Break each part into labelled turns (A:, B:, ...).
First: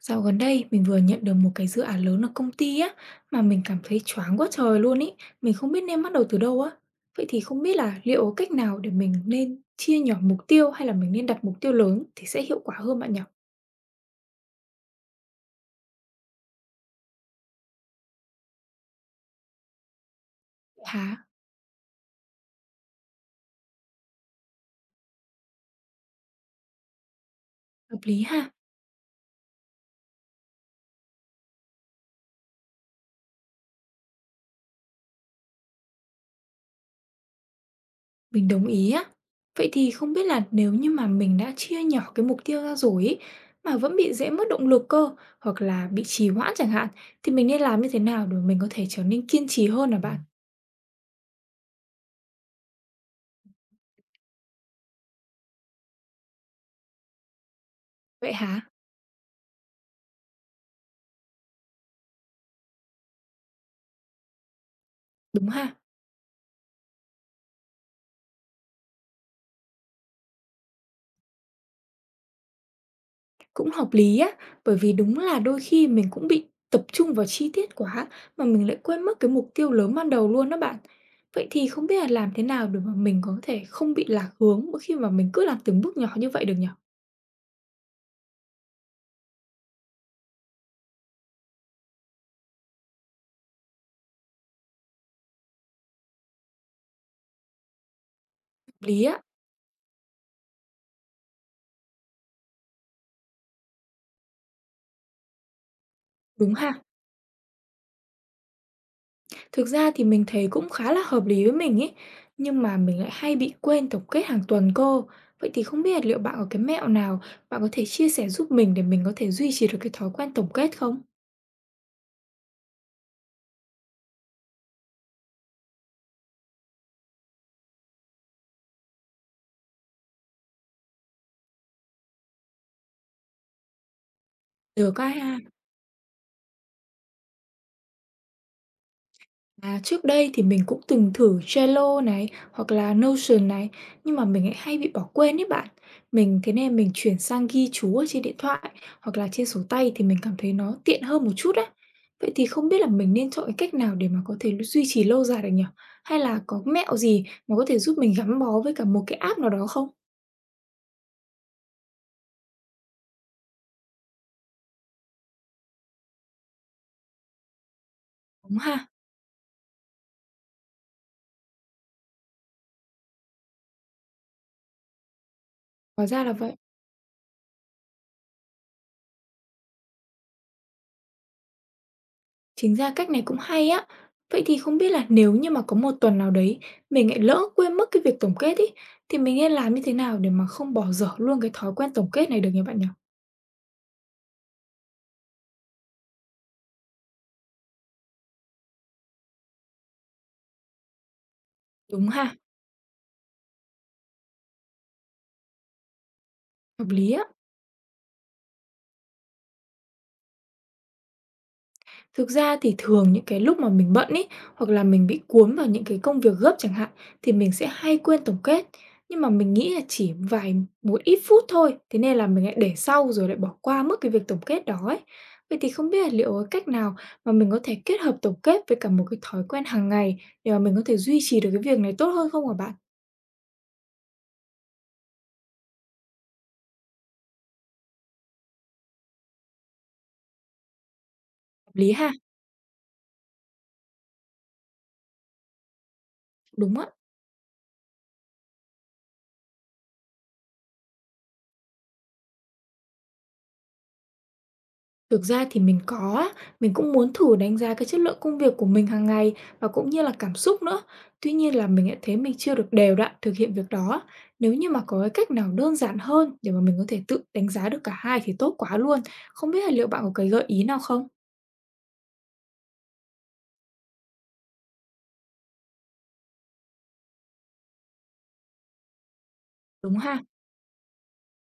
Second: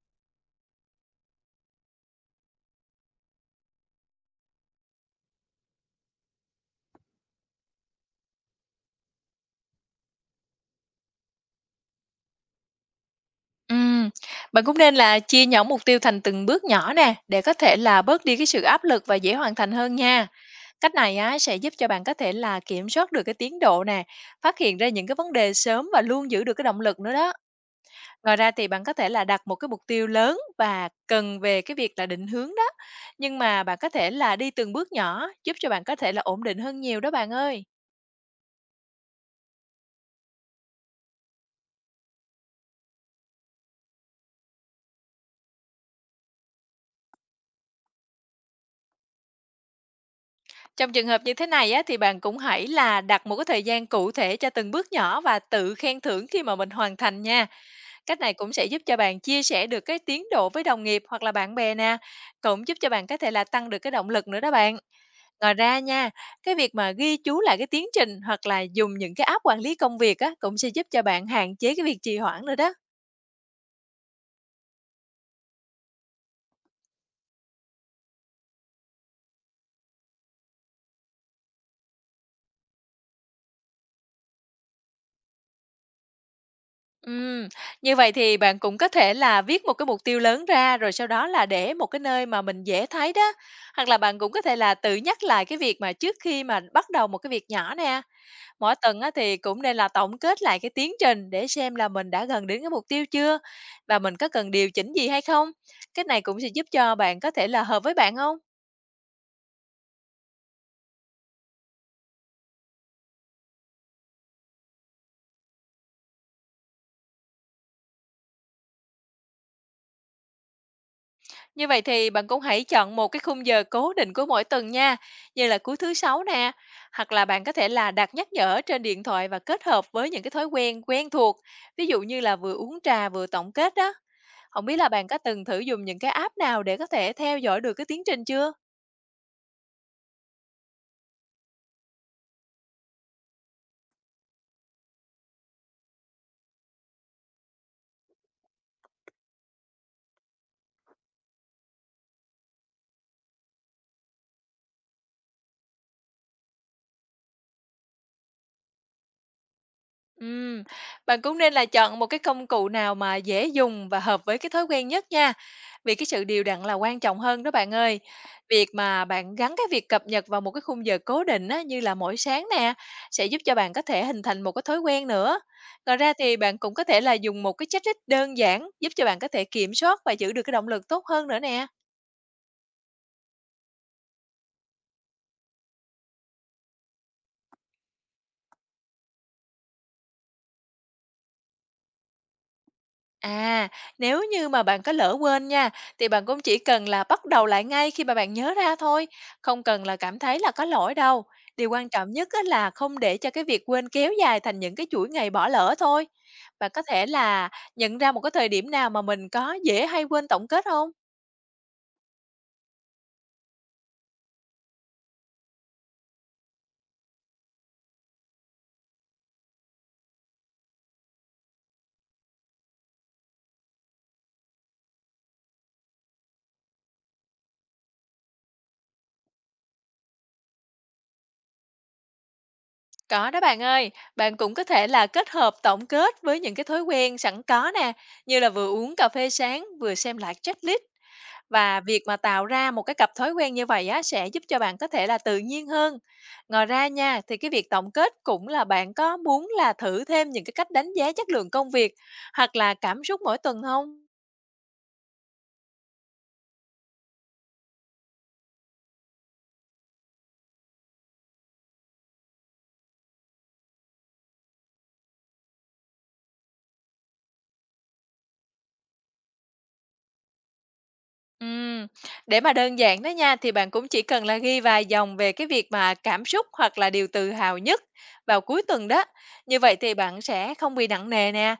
A: Dạo gần đây mình vừa nhận được một cái dự án lớn ở công ty á, mà mình cảm thấy choáng quá trời luôn ý, mình không biết nên bắt đầu từ đâu á. Vậy thì không biết là liệu có cách nào để mình nên chia nhỏ mục tiêu, hay là mình nên đặt mục tiêu lớn thì sẽ hiệu quả hơn bạn nhỉ?
B: Ừm, bạn cũng nên là chia nhỏ mục tiêu thành từng bước nhỏ nè, để có thể là bớt đi cái sự áp lực và dễ hoàn thành hơn nha. Cách này
A: Hả?
B: á sẽ giúp cho bạn có thể là kiểm soát được cái tiến độ nè, phát hiện ra những cái vấn đề sớm và luôn giữ được cái động lực nữa đó.
A: Hợp lý
B: Ngoài
A: ha,
B: ra thì bạn có thể là đặt một cái mục tiêu lớn và cần về cái việc là định hướng đó. Nhưng mà bạn có thể là đi từng bước nhỏ giúp cho bạn có thể là ổn định hơn nhiều đó bạn ơi.
A: mình đồng ý á. Vậy thì không biết là, nếu như mà mình đã chia nhỏ cái mục tiêu ra rồi ý, mà vẫn bị dễ mất động lực cơ, hoặc là bị trì hoãn chẳng hạn, thì mình nên làm như thế nào để mình có thể trở nên kiên trì hơn hả bạn?
B: Trong trường hợp như thế này á, thì bạn cũng hãy là đặt một cái thời gian cụ thể cho từng bước nhỏ và tự khen thưởng khi mà mình hoàn thành nha. Cách
A: Vậy
B: này cũng
A: hả?
B: sẽ giúp cho bạn chia sẻ được cái tiến độ với đồng nghiệp hoặc là bạn bè nè, cũng giúp cho bạn có thể là tăng được cái động lực nữa đó bạn.
A: Đúng
B: Ngoài
A: ha.
B: ra nha, cái việc mà ghi chú lại cái tiến trình hoặc là dùng những cái app quản lý công việc á, cũng sẽ giúp cho bạn hạn chế cái việc trì hoãn nữa đó.
A: Cũng hợp lý á, bởi vì đúng là đôi khi mình cũng bị tập trung vào chi tiết quá, mà mình lại quên mất cái mục tiêu lớn ban đầu luôn đó bạn. Vậy thì không biết là làm thế nào để mà mình có thể không bị lạc hướng, mỗi khi mà mình cứ làm từng bước nhỏ như vậy được nhỉ? Hợp
B: Ừm, như vậy thì bạn cũng có thể là viết một cái mục tiêu lớn ra, rồi sau đó là để một cái nơi mà mình dễ thấy đó. Hoặc là bạn cũng có thể là tự nhắc lại cái việc mà trước khi mà bắt đầu một cái việc nhỏ nè, mỗi tuần
A: lý
B: á
A: á,
B: thì cũng nên là tổng kết lại cái tiến trình để xem là mình đã gần đến cái mục tiêu chưa và mình có cần điều chỉnh gì hay không. Cái này cũng sẽ
A: đúng
B: giúp
A: ha.
B: cho bạn có thể là hợp với bạn không?
A: Thực ra thì mình thấy cũng khá là hợp lý với mình ấy, nhưng mà mình lại hay bị quên tổng kết hàng tuần cô. Vậy thì không biết là liệu bạn có cái mẹo nào bạn có thể chia sẻ giúp mình, để mình có thể duy trì được cái thói quen tổng kết không?
B: Như vậy thì bạn cũng hãy chọn một cái khung giờ cố định của mỗi tuần nha, như là cuối thứ Sáu nè, hoặc là bạn có thể là đặt nhắc nhở trên điện thoại và kết hợp với những cái thói quen quen thuộc, ví dụ như là vừa uống trà vừa tổng kết đó. Không biết là
A: Được
B: bạn
A: á
B: có
A: ha.
B: từng thử dùng những cái app nào để có thể theo dõi được cái tiến trình chưa?
A: À, trước đây thì mình cũng từng thử Trello này, hoặc là Notion này, nhưng mà mình lại hay bị bỏ quên ấy bạn. Thế nên mình chuyển sang ghi chú ở trên điện thoại, hoặc là trên sổ tay, thì mình cảm thấy nó tiện hơn một chút á. Vậy thì không biết là mình nên chọn cái cách nào để mà có thể duy trì lâu dài được nhỉ? Hay là có mẹo gì mà có thể giúp mình gắn bó với cả một cái app nào đó không?
B: Ừm, bạn cũng nên là chọn một cái công cụ nào mà dễ dùng và hợp với cái thói quen nhất nha. Vì cái sự đều đặn là quan trọng hơn đó bạn ơi.
A: Đúng
B: Việc
A: ha,
B: mà bạn gắn cái việc cập nhật vào một cái khung giờ cố định á, như là mỗi sáng nè, sẽ giúp cho bạn có thể hình thành một cái thói quen nữa. Ngoài
A: hóa
B: ra
A: ra là
B: thì
A: vậy.
B: bạn cũng có thể là dùng một cái checklist đơn giản giúp cho bạn có thể kiểm soát và giữ được cái động lực tốt hơn nữa nè.
A: Chính ra cách này cũng hay á. Vậy thì không biết là, nếu như mà có một tuần nào đấy mình lại lỡ quên mất cái việc tổng kết ấy, thì mình nên làm như thế nào để mà không bỏ dở luôn cái thói quen tổng kết này được nhỉ bạn nhỉ?
B: À, nếu như mà bạn có lỡ quên nha, thì bạn cũng chỉ cần là bắt đầu lại ngay khi mà bạn nhớ ra thôi, không cần là cảm thấy là có lỗi đâu. Điều quan
A: Đúng
B: trọng nhất
A: ha,
B: á là không để cho cái việc quên kéo dài thành những cái chuỗi ngày bỏ lỡ thôi. Bạn có
A: hợp
B: thể
A: lý á.
B: là nhận ra một cái thời điểm nào mà mình có dễ hay quên tổng kết không?
A: Thực ra thì thường những cái lúc mà mình bận ý, hoặc là mình bị cuốn vào những cái công việc gấp chẳng hạn, thì mình sẽ hay quên tổng kết. Nhưng mà mình nghĩ là chỉ một ít phút thôi, thế nên là mình lại để sau rồi lại bỏ qua mất cái việc tổng kết đó ấy. Vậy thì không biết là liệu có cách nào mà mình có thể kết hợp tổng kết với cả một cái thói quen hàng ngày, để mà mình có thể duy trì được cái việc này tốt hơn không hả bạn?
B: Có đó bạn ơi, bạn cũng có thể là kết hợp tổng kết với những cái thói quen sẵn có nè, như là vừa uống cà phê sáng, vừa xem lại checklist.
A: Hợp
B: Và
A: lý
B: việc
A: ha?
B: mà tạo ra một cái cặp thói quen như vậy á, sẽ giúp cho bạn có thể là tự nhiên hơn. Ngoài
A: Đúng á.
B: ra nha, thì cái việc tổng kết cũng là bạn có muốn là thử thêm những cái cách đánh giá chất lượng công việc hoặc là cảm xúc mỗi tuần không?
A: Thực ra thì mình có á, mình cũng muốn thử đánh giá cái chất lượng công việc của mình hàng ngày, và cũng như là cảm xúc nữa. Tuy nhiên là mình lại thấy mình chưa được đều đặn thực hiện việc đó. Nếu như mà có cái cách nào đơn giản hơn để mà mình có thể tự đánh giá được cả hai thì tốt quá luôn. Không biết là liệu bạn có cái gợi ý nào không?
B: Ừm, để mà đơn giản đó nha, thì bạn cũng chỉ cần là ghi vài dòng về cái việc mà cảm xúc hoặc là điều tự hào nhất vào cuối tuần đó. Như vậy thì
A: Đúng
B: bạn
A: ha,
B: sẽ không bị nặng nề nè.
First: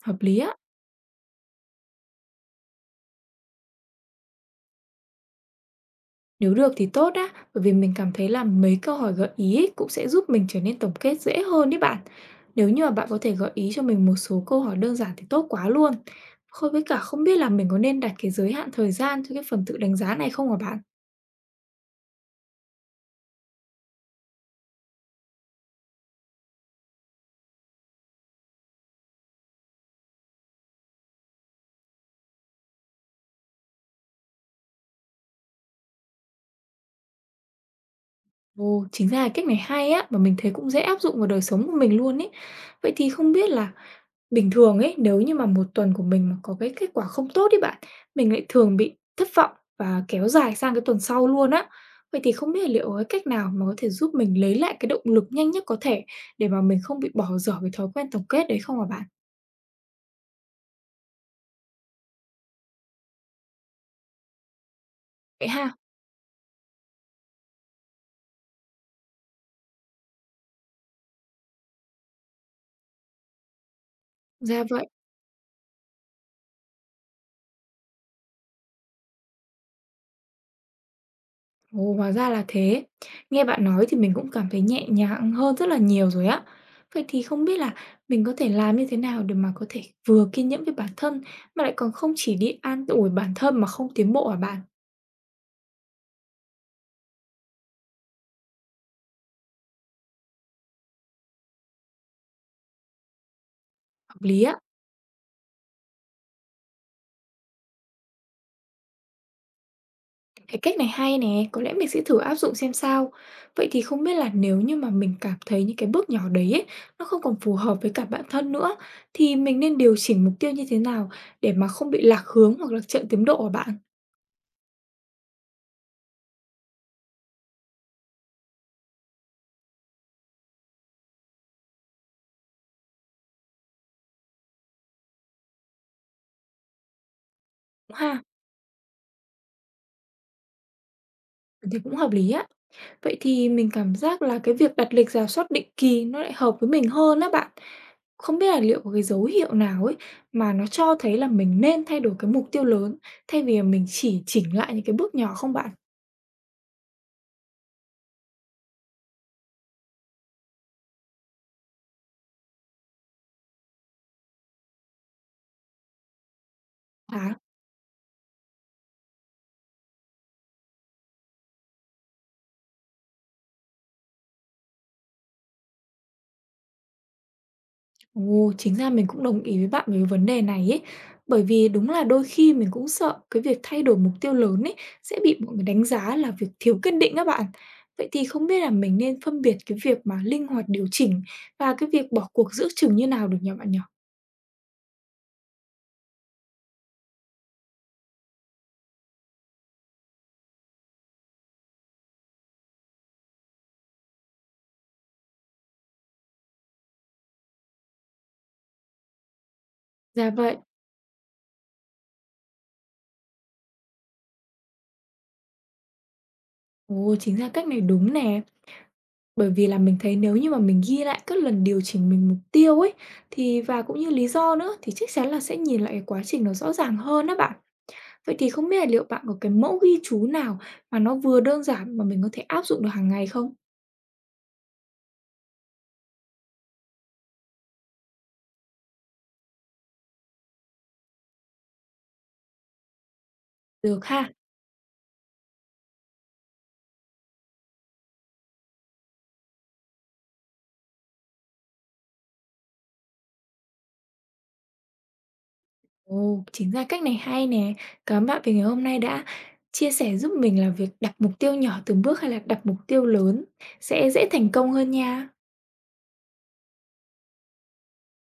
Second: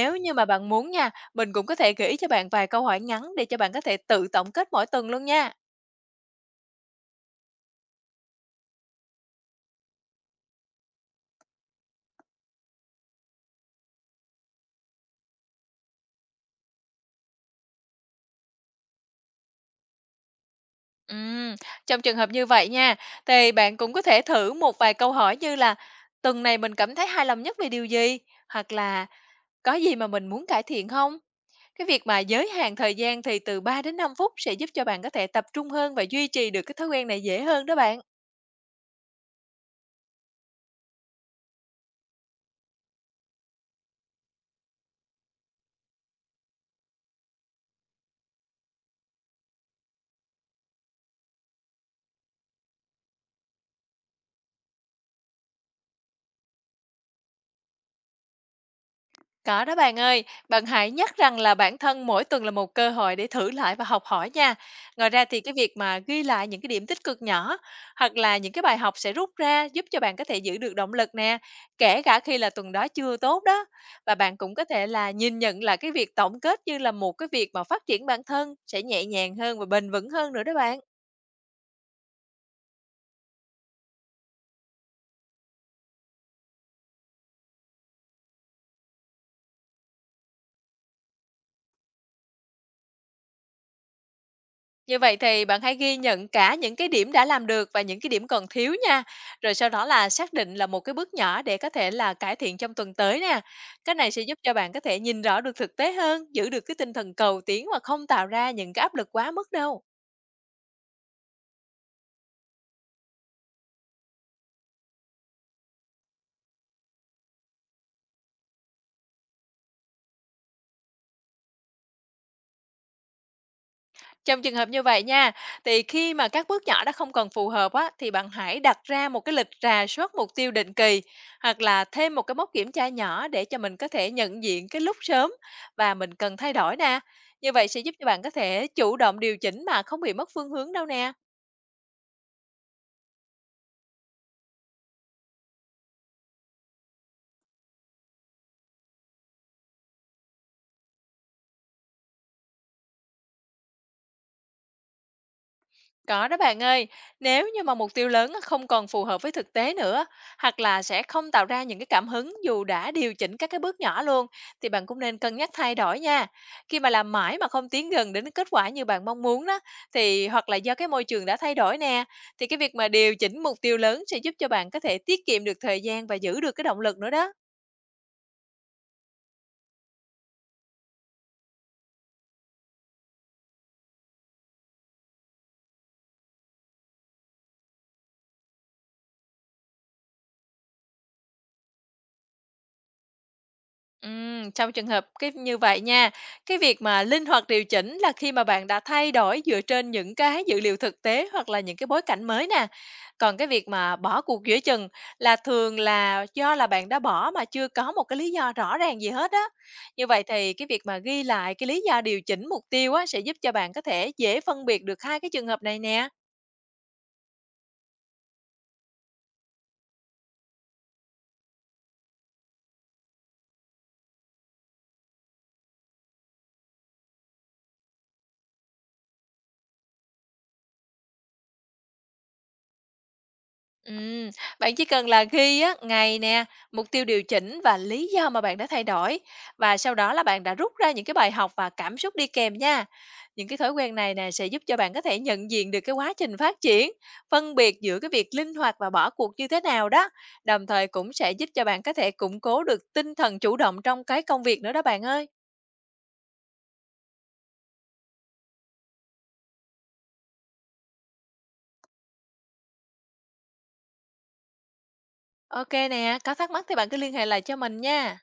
A: hợp
B: như
A: lý
B: mà
A: á.
B: bạn muốn nha, mình cũng có thể gửi cho bạn vài câu hỏi ngắn để cho bạn có thể tự tổng kết mỗi tuần luôn nha.
A: Nếu được thì tốt á, bởi vì mình cảm thấy là mấy câu hỏi gợi ý ấy cũng sẽ giúp mình trở nên tổng kết dễ hơn đấy bạn. Nếu như mà bạn có thể gợi ý cho mình một số câu hỏi đơn giản thì tốt quá luôn. Không, với cả không biết là mình có nên đặt cái giới hạn thời gian cho cái phần tự đánh giá này không hả bạn?
B: Ừm, trong trường hợp như vậy nha, thì bạn cũng có thể thử một vài câu hỏi như là tuần này mình cảm thấy hài lòng nhất về điều gì? Hoặc là có gì mà mình muốn cải thiện không? Cái việc mà giới hạn thời gian thì từ 3 đến 5 phút sẽ giúp cho bạn có thể tập trung hơn và duy trì được cái thói quen này dễ hơn đó bạn.
A: Ồ, chính ra là cách này hay á, mà mình thấy cũng dễ áp dụng vào đời sống của mình luôn ấy. Vậy thì không biết là, bình thường ấy, nếu như mà một tuần của mình mà có cái kết quả không tốt ấy bạn, mình lại thường bị thất vọng và kéo dài sang cái tuần sau luôn á. Vậy thì không biết là liệu có cái cách nào mà có thể giúp mình lấy lại cái động lực nhanh nhất có thể, để mà mình không bị bỏ dở cái thói quen tổng kết đấy không hả bạn?
B: Có đó bạn ơi, bạn hãy nhắc rằng là bản thân mỗi tuần là một cơ hội để thử lại và học hỏi nha. Ngoài ra thì
A: Vậy
B: cái
A: ha?
B: việc mà ghi lại những cái điểm tích cực nhỏ hoặc là những cái bài học sẽ rút ra giúp cho bạn có thể giữ được động lực nè, kể cả khi là tuần đó chưa tốt đó. Và bạn cũng
A: Ra
B: có
A: vậy.
B: thể là nhìn nhận là cái việc tổng kết như là một cái việc mà phát triển bản thân sẽ nhẹ nhàng hơn và bền vững hơn nữa đó bạn.
A: Ồ, hóa ra là thế. Nghe bạn nói thì mình cũng cảm thấy nhẹ nhàng hơn rất là nhiều rồi á. Vậy thì không biết là mình có thể làm như thế nào để mà có thể vừa kiên nhẫn với bản thân, mà lại còn không chỉ đi an ủi bản thân mà không tiến bộ hả bạn?
B: Như vậy thì bạn hãy ghi nhận cả những cái điểm đã làm được và những cái điểm còn thiếu nha. Rồi sau đó là xác định là một cái bước nhỏ để có thể là cải thiện trong tuần tới nè. Cái này
A: Hợp
B: sẽ giúp
A: lý
B: cho
A: á.
B: bạn có thể nhìn rõ được thực tế hơn, giữ được cái tinh thần cầu tiến và không tạo ra những cái áp lực quá mức đâu.
A: Cái cách này hay nè, có lẽ mình sẽ thử áp dụng xem sao. Vậy thì không biết là, nếu như mà mình cảm thấy những cái bước nhỏ đấy ấy, nó không còn phù hợp với cả bản thân nữa, thì mình nên điều chỉnh mục tiêu như thế nào để mà không bị lạc hướng, hoặc là chậm tiến độ của bạn?
B: Trong trường hợp như vậy nha, thì khi mà các bước nhỏ đó không còn phù hợp á, thì bạn hãy đặt ra một cái lịch rà soát mục tiêu định kỳ hoặc là thêm một cái mốc kiểm tra nhỏ để cho mình có thể nhận diện cái lúc sớm và mình cần thay đổi nè. Như vậy sẽ giúp cho
A: Ha,
B: bạn có thể chủ động điều chỉnh mà không bị mất phương hướng đâu nè.
A: mình thấy cũng hợp lý á. Vậy thì mình cảm giác là cái việc đặt lịch rà soát định kỳ nó lại hợp với mình hơn á bạn. Không biết là liệu có cái dấu hiệu nào ấy, mà nó cho thấy là mình nên thay đổi cái mục tiêu lớn, thay vì là mình chỉ chỉnh lại những cái bước nhỏ không bạn?
B: Có đó bạn ơi, nếu như mà mục tiêu lớn á, không còn phù hợp với thực tế nữa, hoặc là sẽ không tạo ra những cái cảm hứng dù đã điều chỉnh các cái bước nhỏ luôn, thì bạn cũng nên cân nhắc thay đổi nha. Khi mà làm mãi mà không tiến gần đến kết quả như bạn mong muốn đó, thì hoặc là do cái môi trường đã thay đổi nè, thì cái việc mà điều chỉnh mục tiêu lớn sẽ giúp cho bạn có thể tiết kiệm được thời gian và giữ được cái động lực nữa đó.
A: Ồ, chính ra mình cũng đồng ý với bạn về cái vấn đề này ấy. Bởi vì đúng là đôi khi mình cũng sợ cái việc thay đổi mục tiêu lớn ấy sẽ bị mọi người đánh giá là việc thiếu kiên định các bạn. Vậy thì không biết là mình nên phân biệt cái việc mà linh hoạt điều chỉnh và cái việc bỏ cuộc giữa chừng như nào được nhỉ bạn nhỉ?
B: Trong trường hợp cái như vậy nha, cái việc mà linh hoạt điều chỉnh là khi mà bạn đã thay đổi dựa trên những cái dữ liệu thực tế hoặc là những cái bối cảnh mới nè. Còn cái việc mà bỏ cuộc giữa chừng là thường là do là bạn đã bỏ mà chưa có một cái lý do rõ ràng gì hết á. Như vậy
A: Dạ
B: thì
A: vậy.
B: cái việc mà ghi lại cái lý do điều chỉnh mục tiêu á sẽ giúp cho bạn có thể dễ phân biệt được hai cái trường hợp này nè.
A: Ồ, chính ra cách này đúng nè. Bởi vì là mình thấy, nếu như mà mình ghi lại các lần điều chỉnh mình mục tiêu ấy, thì và cũng như lý do nữa, thì chắc chắn là sẽ nhìn lại cái quá trình nó rõ ràng hơn á bạn. Vậy thì không biết là liệu bạn có cái mẫu ghi chú nào mà nó vừa đơn giản, mà mình có thể áp dụng được hàng ngày không?
B: Ừm, bạn chỉ cần là ghi á, ngày nè, mục tiêu điều chỉnh và lý do mà bạn đã thay đổi và sau đó là bạn đã rút ra những cái bài học và cảm xúc đi kèm nha. Những cái thói quen
A: Được
B: này nè
A: ha.
B: sẽ giúp cho bạn có thể nhận diện được cái quá trình phát triển, phân biệt giữa cái việc linh hoạt và bỏ cuộc như thế nào đó. Đồng thời cũng sẽ giúp cho bạn có thể củng cố được tinh thần chủ động trong cái công việc nữa đó bạn ơi.
A: Ồ, chính ra cách này hay nè. Cảm ơn bạn vì ngày hôm nay đã chia sẻ giúp mình là việc đặt mục tiêu nhỏ từng bước, hay là đặt mục tiêu lớn sẽ dễ thành công hơn nha.
B: Ok nè, có thắc mắc thì bạn cứ liên hệ lại cho mình nha.